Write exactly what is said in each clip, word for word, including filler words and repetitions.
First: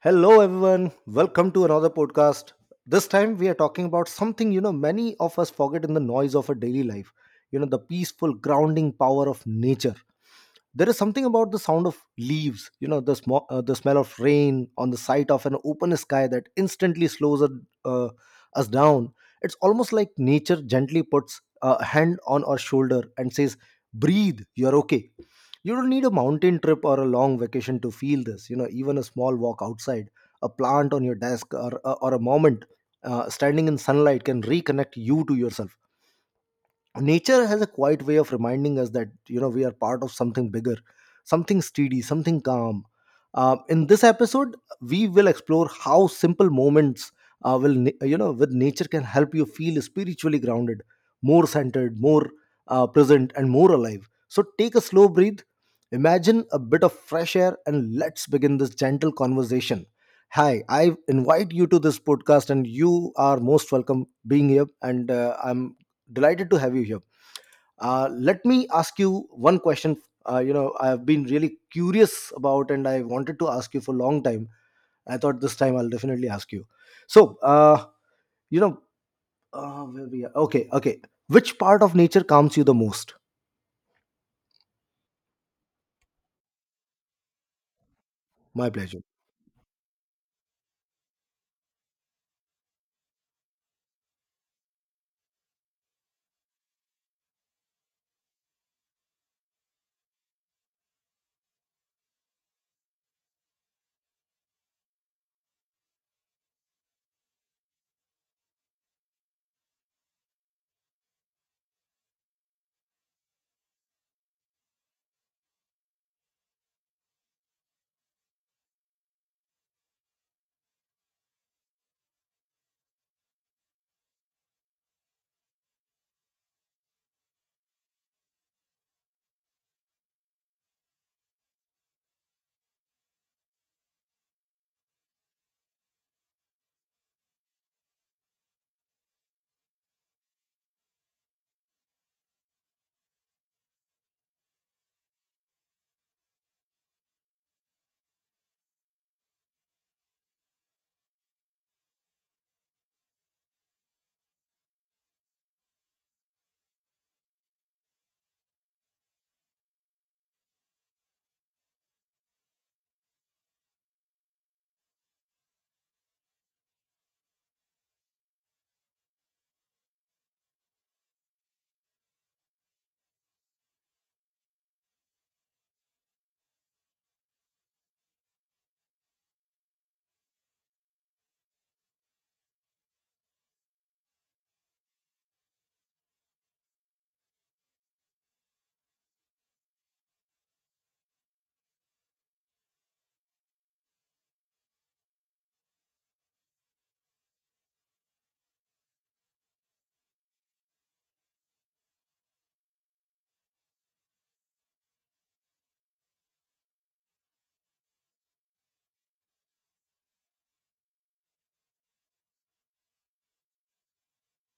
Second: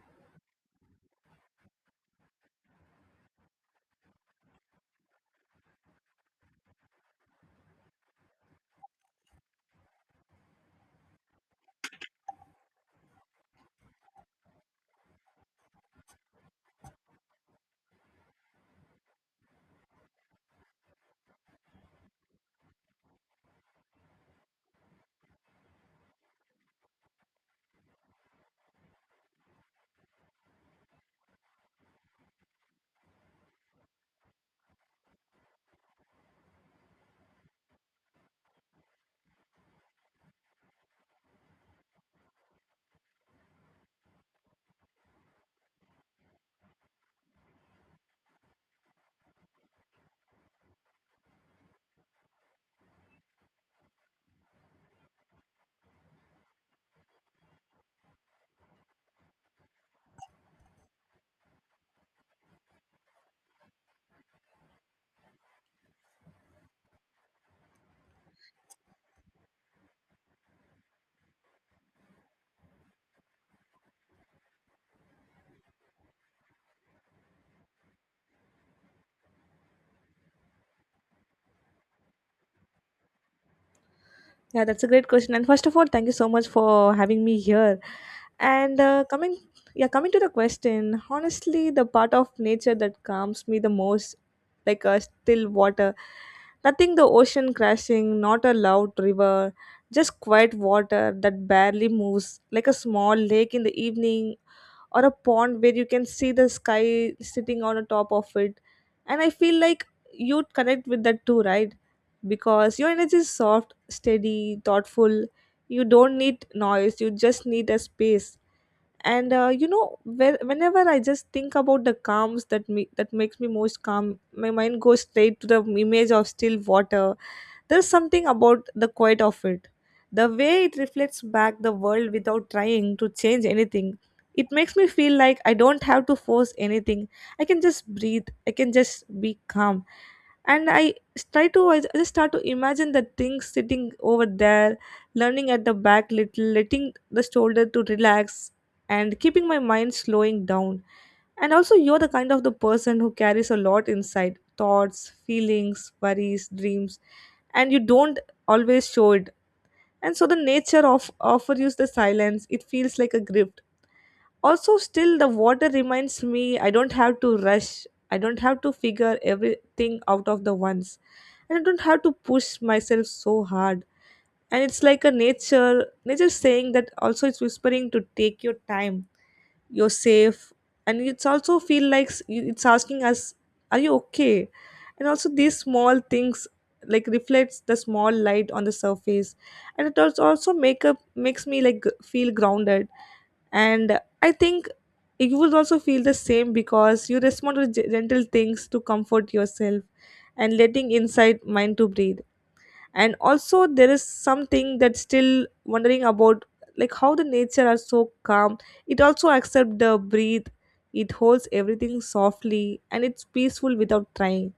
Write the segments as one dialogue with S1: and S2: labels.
S1: Hello, everyone. Welcome to another podcast. This time we are talking about something you know many of us forget in the noise of our daily life. You know, the peaceful grounding power of nature. There is something about the sound of leaves, you know the sm- uh, the smell of rain on the sight of an open sky that instantly slows us uh, us down. It's almost like nature gently puts a hand on our shoulder and says, breathe, you're okay. You don't need a mountain trip or a long vacation to feel this. You know even a small walk outside, a plant on your desk, or, uh, or a moment uh, standing in sunlight can reconnect you to yourself. Nature has a quiet way of reminding us that you know we are part of something bigger, something steady, something calm. Uh, in this episode, we will explore how simple moments uh, will na- you know with nature can help you feel spiritually grounded, more centered, more uh, present, and more alive. So take a slow breath, imagine a bit of fresh air, and let's begin this gentle conversation. Hi, I invite you to this podcast, and you are most welcome being here. And uh, I'm delighted to have you here. Uh, let me ask you one question. Uh, you know, I've been really curious about, and I wanted to ask you for a long time. I thought this time I'll definitely ask you. So, uh, you know, uh, where we are? Okay, okay. Which part of nature calms you the most?
S2: Yeah, that's a great question. And first of all, thank you so much for having me here.
S1: My
S2: And
S1: pleasure.
S2: uh, coming, yeah, coming to the question, honestly, the part of nature that calms me the most, like a still water, nothing the ocean crashing, not a loud river, just quiet water that barely moves, like a small lake in the evening, or a pond where you can see the sky sitting on the top of it. And I feel like you'd connect with that too, right? Because your energy is soft steady, thoughtful. You don't need noise, you just need a space. And uh, you know, whe- whenever I just think about the calms that me that makes me most calm, my mind goes straight to the image of still water. There's something about the quiet of it. The way it reflects back the world without trying to change anything. It makes me feel like I don't have to force anything. I can just breathe. I can just be calm. And I s- try to, I just start to imagine the things sitting over there, learning at the back little, letting the shoulder to relax, and keeping my mind slowing down. And also you're the kind of the person who carries a lot inside thoughts feelings worries dreams, and you don't always show it. And so the nature of offers you the silence, it feels like a gift. Also still the water reminds me I don't have to rush, I don't have to figure everything out of the once, and I don't have to push myself so hard. And it's like a nature nature saying that, also it's whispering to take your time, you're safe. And it's also feel like s- you- it's asking us, are you okay? And also these small things, like reflects the small light on the surface, and it als- also make up makes me like g- feel grounded. And I think you will also feel the same because you respond to gen- gentle things to comfort yourself, and letting inside mind to breathe. And also there is something that's still wondering about, like how the nature are so calm. It also accepts the breathe, it holds everything softly and it's peaceful without trying.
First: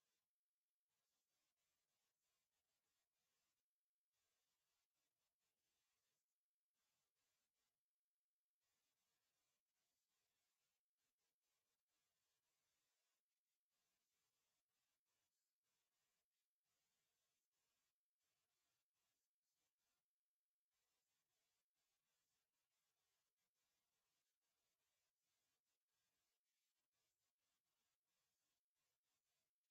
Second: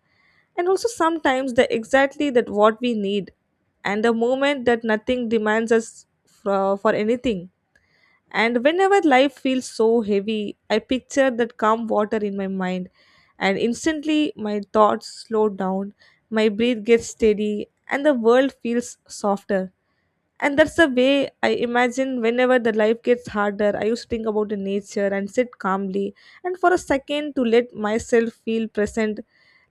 S2: And also sometimes the exactly that what we need, and the moment that nothing demands us for, for anything. And whenever life feels so heavy, I picture that calm water in my mind, and instantly my thoughts slow down, my breath gets steady, and the world feels softer. And that's the way I imagine whenever the life gets harder, I used to think about the nature and sit calmly and for a second to let myself feel present,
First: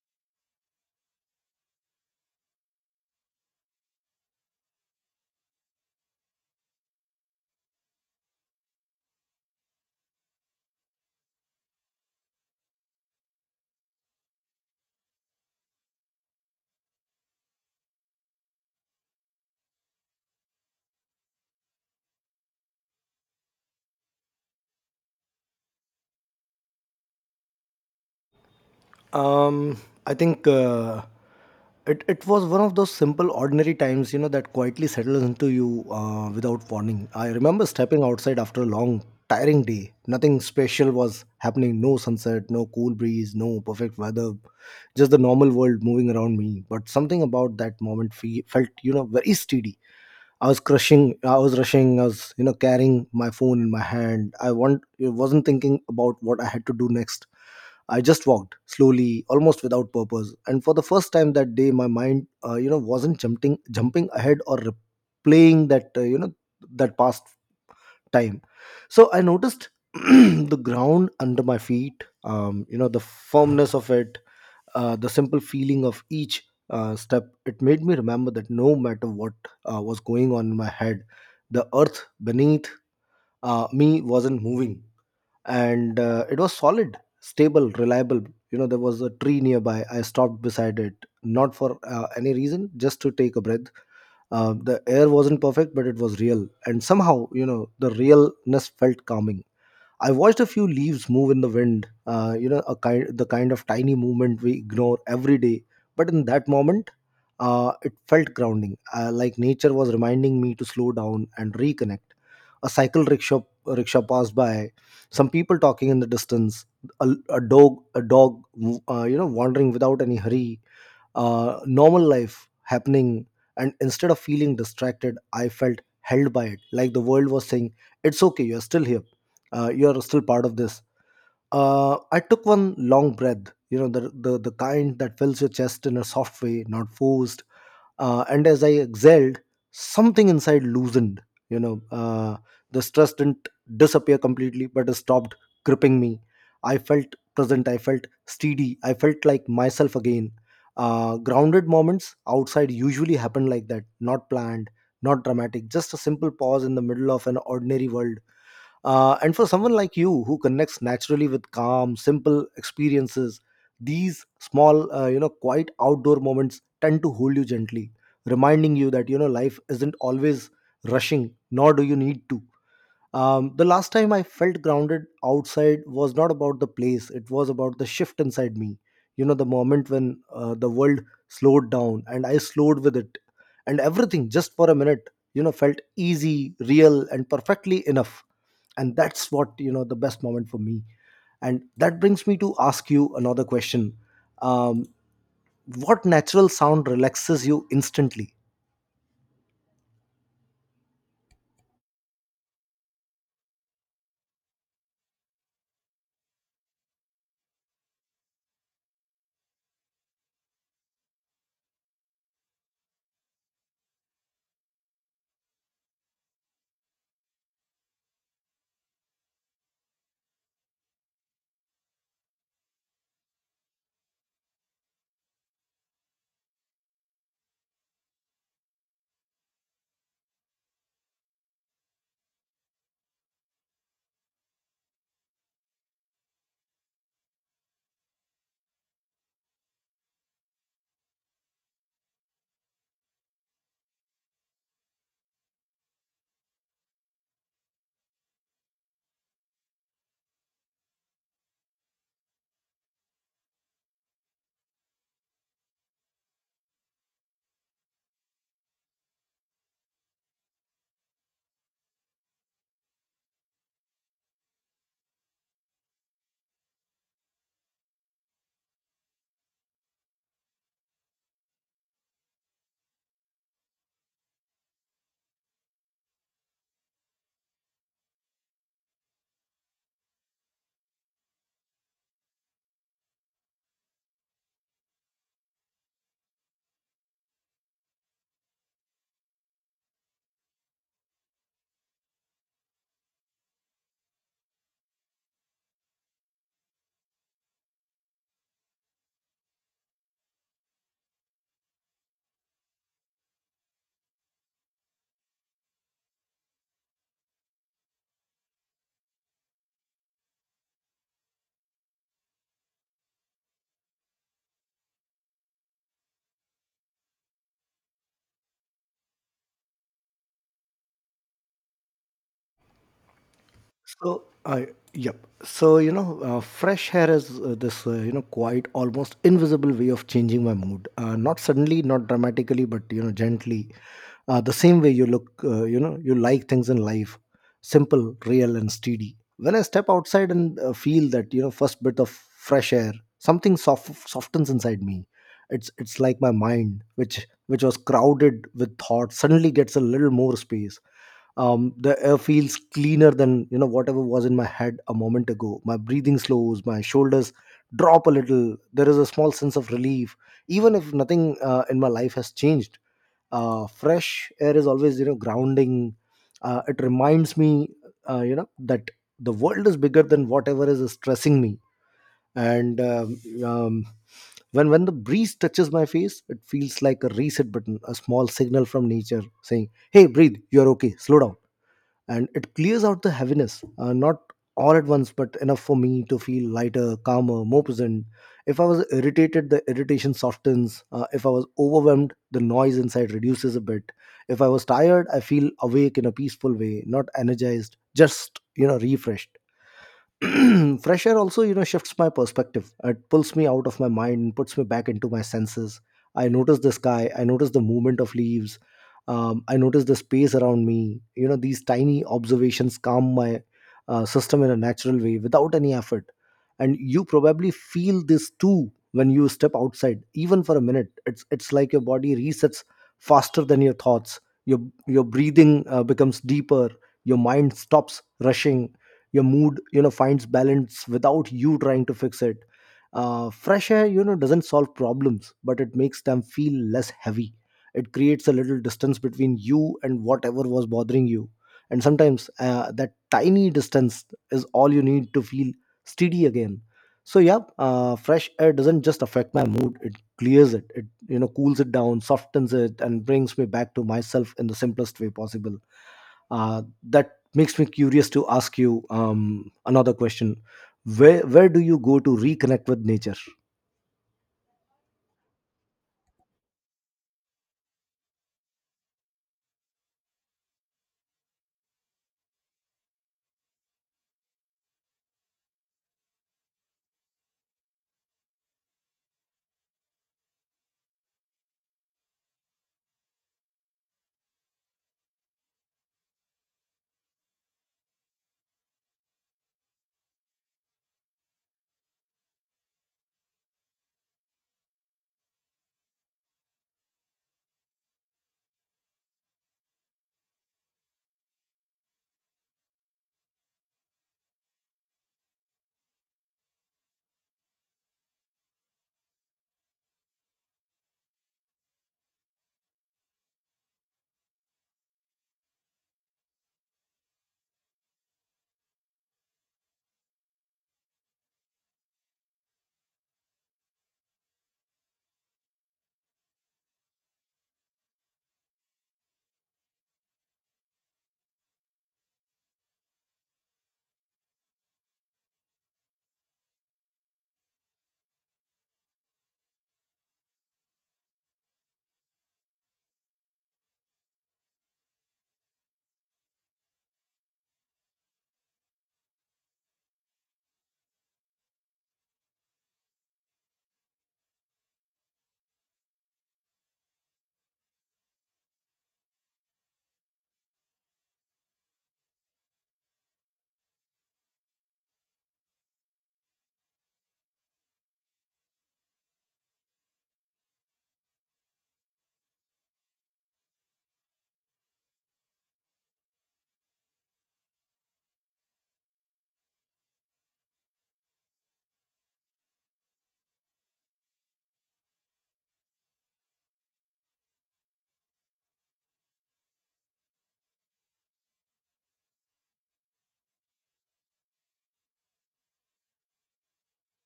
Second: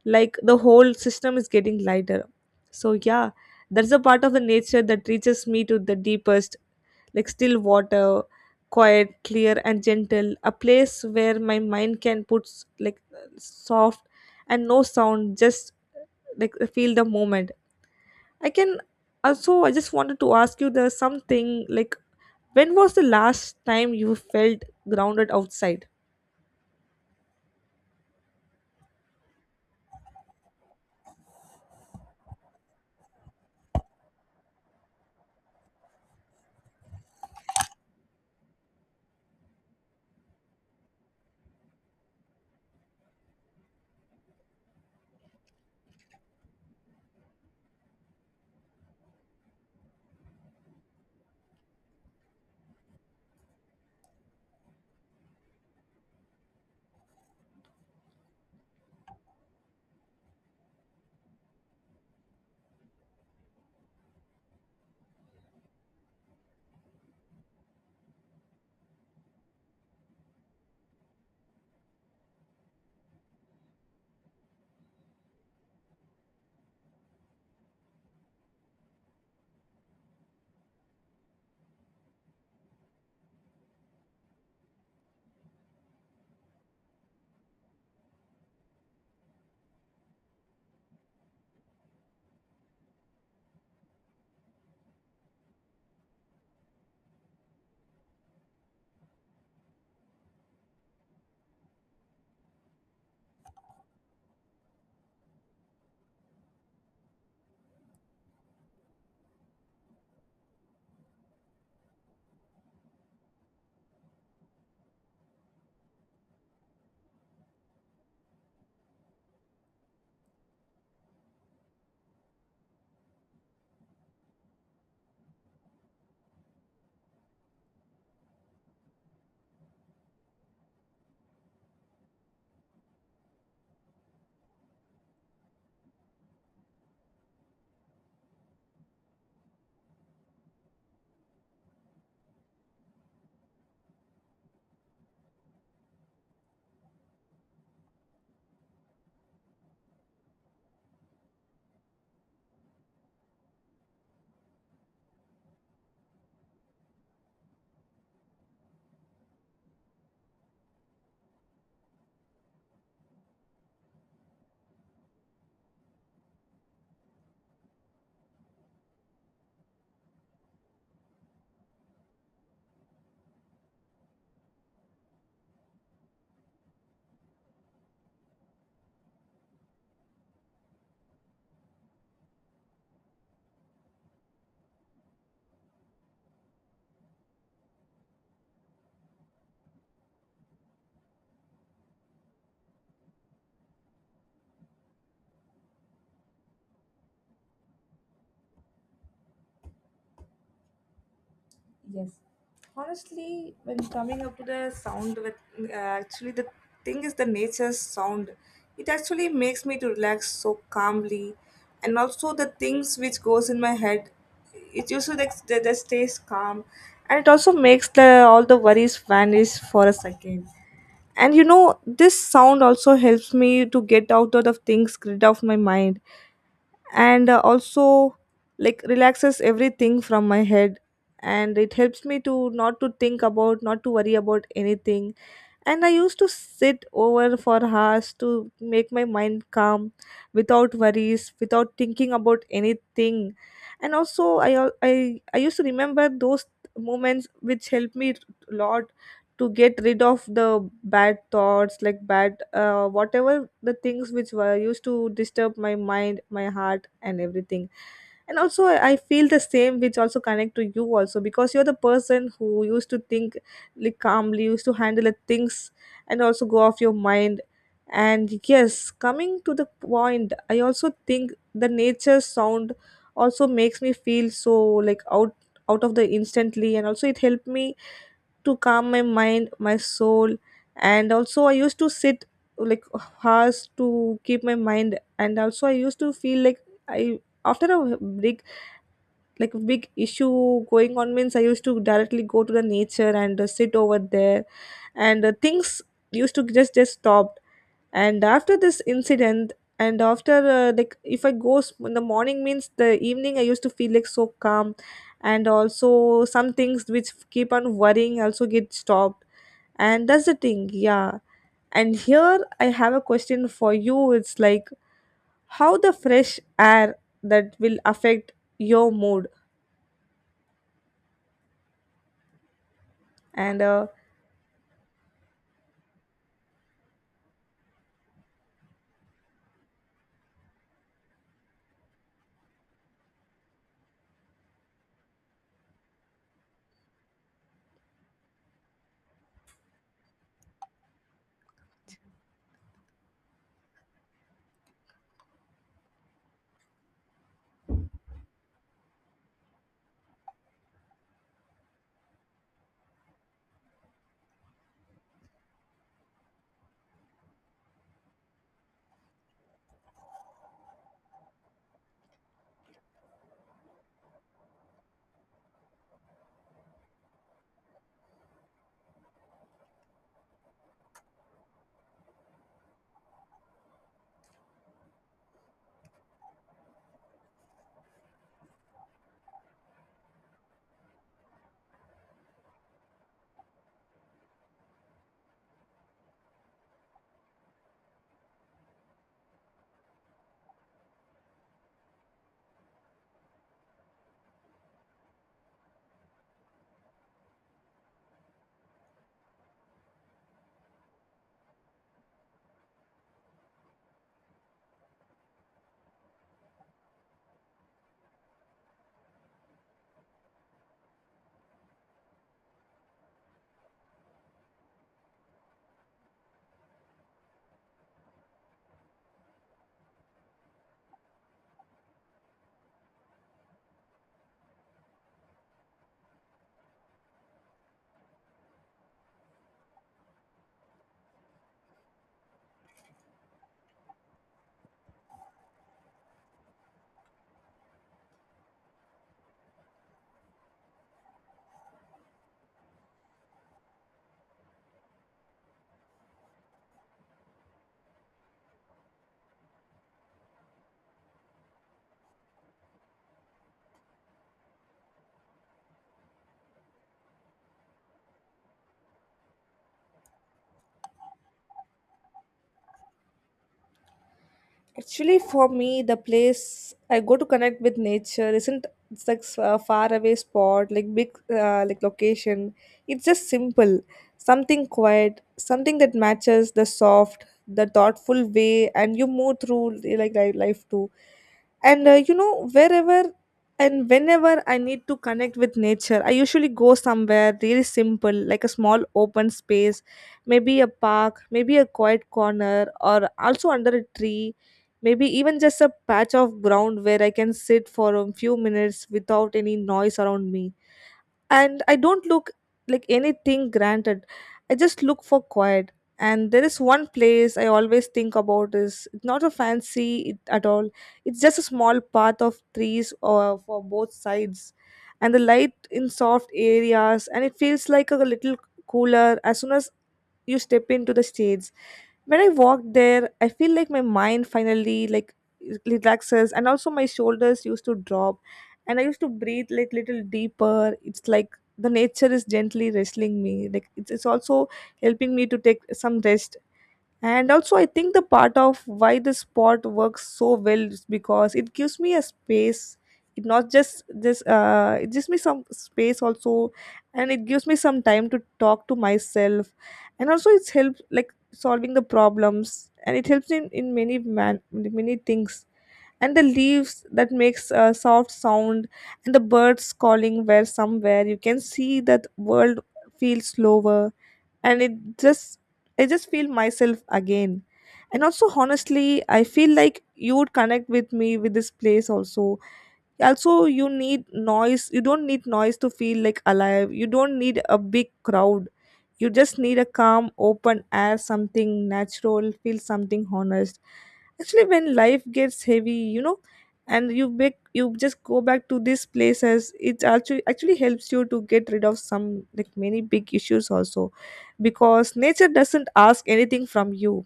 S2: like the whole system is getting lighter. So, yeah, that's a part of the nature that reaches me to the deepest, like still water, quiet clear and gentle, a place where my mind can put s- like soft and no sound, just like feel the moment. I can also I just wanted to ask you, there's something like, when was the last time you felt grounded outside?
S1: Um, I think uh, it it was one of those simple, ordinary times, you know, that quietly settles into you uh, without warning. I remember stepping outside after a long, tiring day. Nothing special was happening. No sunset, no cool breeze, no perfect weather. Just the normal world moving around me. But something about that moment fe- felt, you know, very steady. I was crushing. I was rushing. I was, you know, carrying my phone in my hand. I want. I wasn't thinking about what I had to do next. I just walked slowly, almost without purpose. And for the first time that day, my mind, uh, you know, wasn't jumping, jumping ahead or replaying that, uh, you know, that past time. So I noticed the ground under my feet, um, you know, the firmness of it, uh, the simple feeling of each uh, step. It made me remember that no matter what uh, was going on in my head, the earth beneath uh, me wasn't moving, and uh, it was solid, stable, reliable. You know there was a tree nearby. I stopped beside it, not for uh, any reason, just to take a breath. Uh, the air wasn't perfect, but it was real, and somehow you know the realness felt calming. I watched a few leaves move in the wind. Uh, you know, a kind the kind of tiny movement we ignore every day. But in that moment, uh, it felt grounding. Uh, like nature was reminding me to slow down and reconnect. A cycle rickshaw rickshaw passed by. Some people talking in the distance. A, a dog a dog uh, you know wandering without any hurry. Uh, normal life happening. And instead of feeling distracted, I felt held by it, like the world was saying, it's okay, you're still here. Uh, you're still part of this. Uh, I took one long breath, you know, the, the, the kind that fills your chest in a soft way, not forced. Uh, and as I exhaled, something inside loosened, you know. Uh, the stress didn't disappear completely, but it stopped gripping me. I felt present, I felt steady, I felt like myself again. Uh, grounded moments outside usually happen like that, not planned, not dramatic, just a simple pause in the middle of an ordinary world. Uh, and for someone like you who connects naturally with calm, simple experiences, these small, uh, you know, quiet outdoor moments tend to hold you gently, reminding you that, you know, life isn't always rushing, nor do you need to. Um, the last time I felt grounded outside was not about the place, it was about the shift inside me. You know, the moment when uh, the world slowed down and I slowed with it, and everything just for a minute, you know, felt easy, real, and perfectly enough. And that's what you know the best moment for me. And that brings me to ask you another question. Um, what natural sound relaxes you instantly?
S2: Yes. Honestly, when coming up to the sound, with uh, actually the thing is the nature's sound. It actually makes me to relax so calmly, and also the things which goes in my head, it usually like, they just stays calm, and it also makes the all the worries vanish for a second. And you know, this sound also helps me to get out of the things grid of my mind. And uh, also like relaxes everything from my head, and it helps me to not to think about, not to worry about anything. And I used to sit over for hours to make my mind calm, without worries, without thinking about anything. And also i al- i, I used to remember those moments which helped me a lot to get rid of the bad thoughts, like bad uh, whatever the things which were used to disturb my mind my heart and everything. And also I, I feel the same, which also connect to you also, because you're the person who used to think like calmly, used to handle the things and also go off your mind. And yes, coming to the point, I also think the nature sound also makes me feel so like out, out of the instantly, and also it helped me to calm my mind my soul. And also I used to sit like hours to keep my mind, and also I used to feel like I, after a big, like big issue going on means, I used to directly go to the nature and uh, sit over there, and uh, things used to just just stopped. And after this incident, and after uh, like if I go s- in the morning means, the evening I used to feel like so calm. And also some things which keep on worrying also get stopped. And that's the thing, yeah. And here I have a question for you. It's like, how the fresh air that will affect your mood? And uh,
S1: So, I yep. So, you know, uh, fresh hair is uh, this uh, you know quiet, almost invisible way of changing my mood. Uh, not suddenly, not dramatically, but you know, gently. Uh, the same way you look, uh, you know, you like things in life, simple, real, and steady. When I step outside and uh, feel that you know first bit of fresh air, something soft softens inside me. It's it's like my mind, which which was crowded with thoughts, suddenly gets a little more space. Um, the air feels cleaner than you know whatever was in my head a moment ago. My breathing slows, my shoulders drop a little. There is a small sense of relief, even if nothing uh, in my life has changed. Uh, fresh air is always you know grounding. Uh, it reminds me uh, you know that the world is bigger than whatever is stressing me. And um, um, when when the breeze touches my face, it feels like a reset button, a small signal from nature saying, hey, breathe, you're okay, slow down. And it clears out the heaviness, uh, not all at once, but enough for me to feel lighter, calmer, more present. If I was irritated, the irritation softens. Uh, if I was overwhelmed, the noise inside reduces a bit. If I was tired, I feel awake in a peaceful way, not energized, just you know refreshed. Fresh air also you know shifts my perspective. It pulls me out of my mind, puts me back into my senses. I notice the sky, I notice the movement of leaves. Um, i notice the space around me. You know these tiny observations calm my uh, system in a natural way, without any effort. And you probably feel this too. When you step outside even for a minute, it's it's like your body resets faster than your thoughts. Your your breathing uh, becomes deeper. Your mind stops rushing. Your mood you know finds balance without you trying to fix it. Uh, fresh air you know doesn't solve problems, but it makes them feel less heavy. It creates a little distance between you and whatever was bothering you. And sometimes uh, that tiny distance is all you need to feel steady again. So yeah, uh, fresh air doesn't just affect my mood. It clears it it you know cools it down, softens it, and brings me back to myself in the simplest way possible. Uh, that makes me curious to ask you um, another question. Where where do you go to reconnect with nature?
S2: actually, for me, the place I go to connect with nature isn't, it's like s- a far away spot, like big uh, like location. It's just simple, something quiet, something that matches the soft, the thoughtful way, and you move through li- like li- life too. And uh, you know, wherever and whenever I need to connect with nature, I usually go somewhere really simple, like a small open space, maybe a park, maybe a quiet corner, or also under a tree, maybe even just a patch of ground where I can sit for a few minutes without any noise around me. And I don't look like anything granted. I just look for quiet. And there is one place I always think about is not a fancy it- at all. It's just a small path of trees or for both sides, and the light in soft areas, and it feels like a little cooler as soon as you step into the shades. When I walk there, I feel like my mind finally like relaxes, and also my shoulders used to drop, and I used to breathe like little deeper. It's like the nature is gently wrestling me, like it's, it's also helping me to take some rest. And also I think the part of why this spot works so well is because it gives me a space. It not just this uh, it gives me some space also, and it gives me some time to talk to myself. And also it's helped like solving the problems, and it helps in in many man many things. And the leaves that makes a soft sound, and the birds calling where somewhere, you can see that world feels slower. And it just I just feel myself again. And also honestly, I feel like you would connect with me with this place also. Also you need noise, you don't need noise to feel like alive, you don't need a big crowd. You just need a calm open air, something natural feel, something honest. Actually, when life gets heavy, you know, and you make you just go back to these places, it actually actually helps you to get rid of some, like many big issues also, because nature doesn't ask anything from you,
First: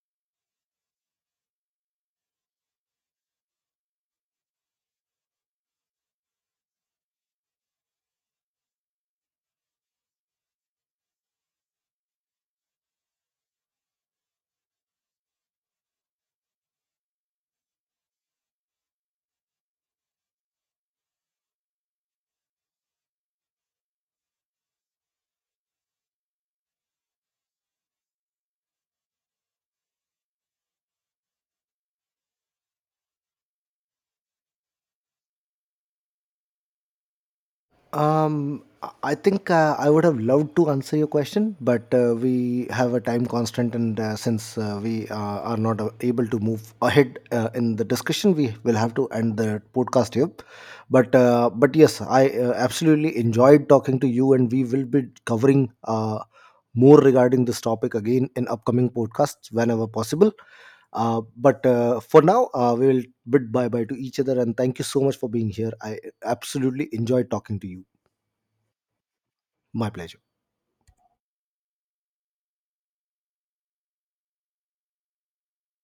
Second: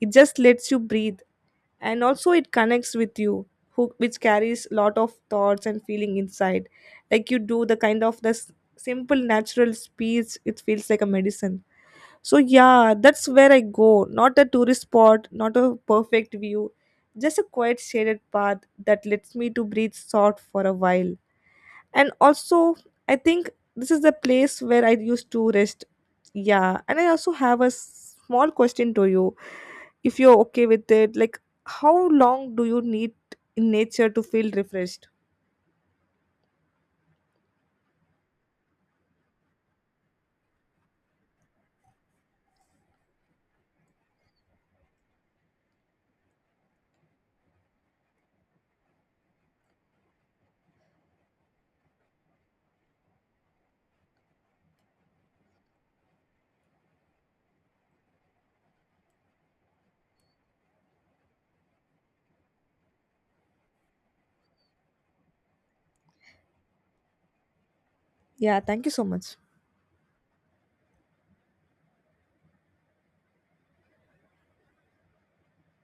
S2: it just lets you breathe. And also it connects with you, who which carries lot of thoughts and feeling inside, like you do. The kind of this simple natural speech, it feels like a medicine. So yeah, that's where I go, not a tourist spot, not a perfect view, just a quiet shaded path that lets me to breathe soft for a while. And also I think this is the place where I used to rest. Yeah. And I also have a small question to you, if you're okay with it, like, how long do you need in nature to feel refreshed?
S1: Um i I think uh, i would have loved to answer your question, but uh, we have a time constant. And uh, since uh, we uh, are not uh, able to move ahead uh, in the discussion, we will have to end the podcast here. But uh, but yes, I uh, absolutely enjoyed talking to you, and we will be covering uh, more regarding this topic again in upcoming podcasts whenever possible. Uh, but uh, for now, uh, we will bid bye bye to each other. And thank you so much for being here. I absolutely enjoyed talking to you.
S2: Yeah, thank you so much.
S1: My pleasure.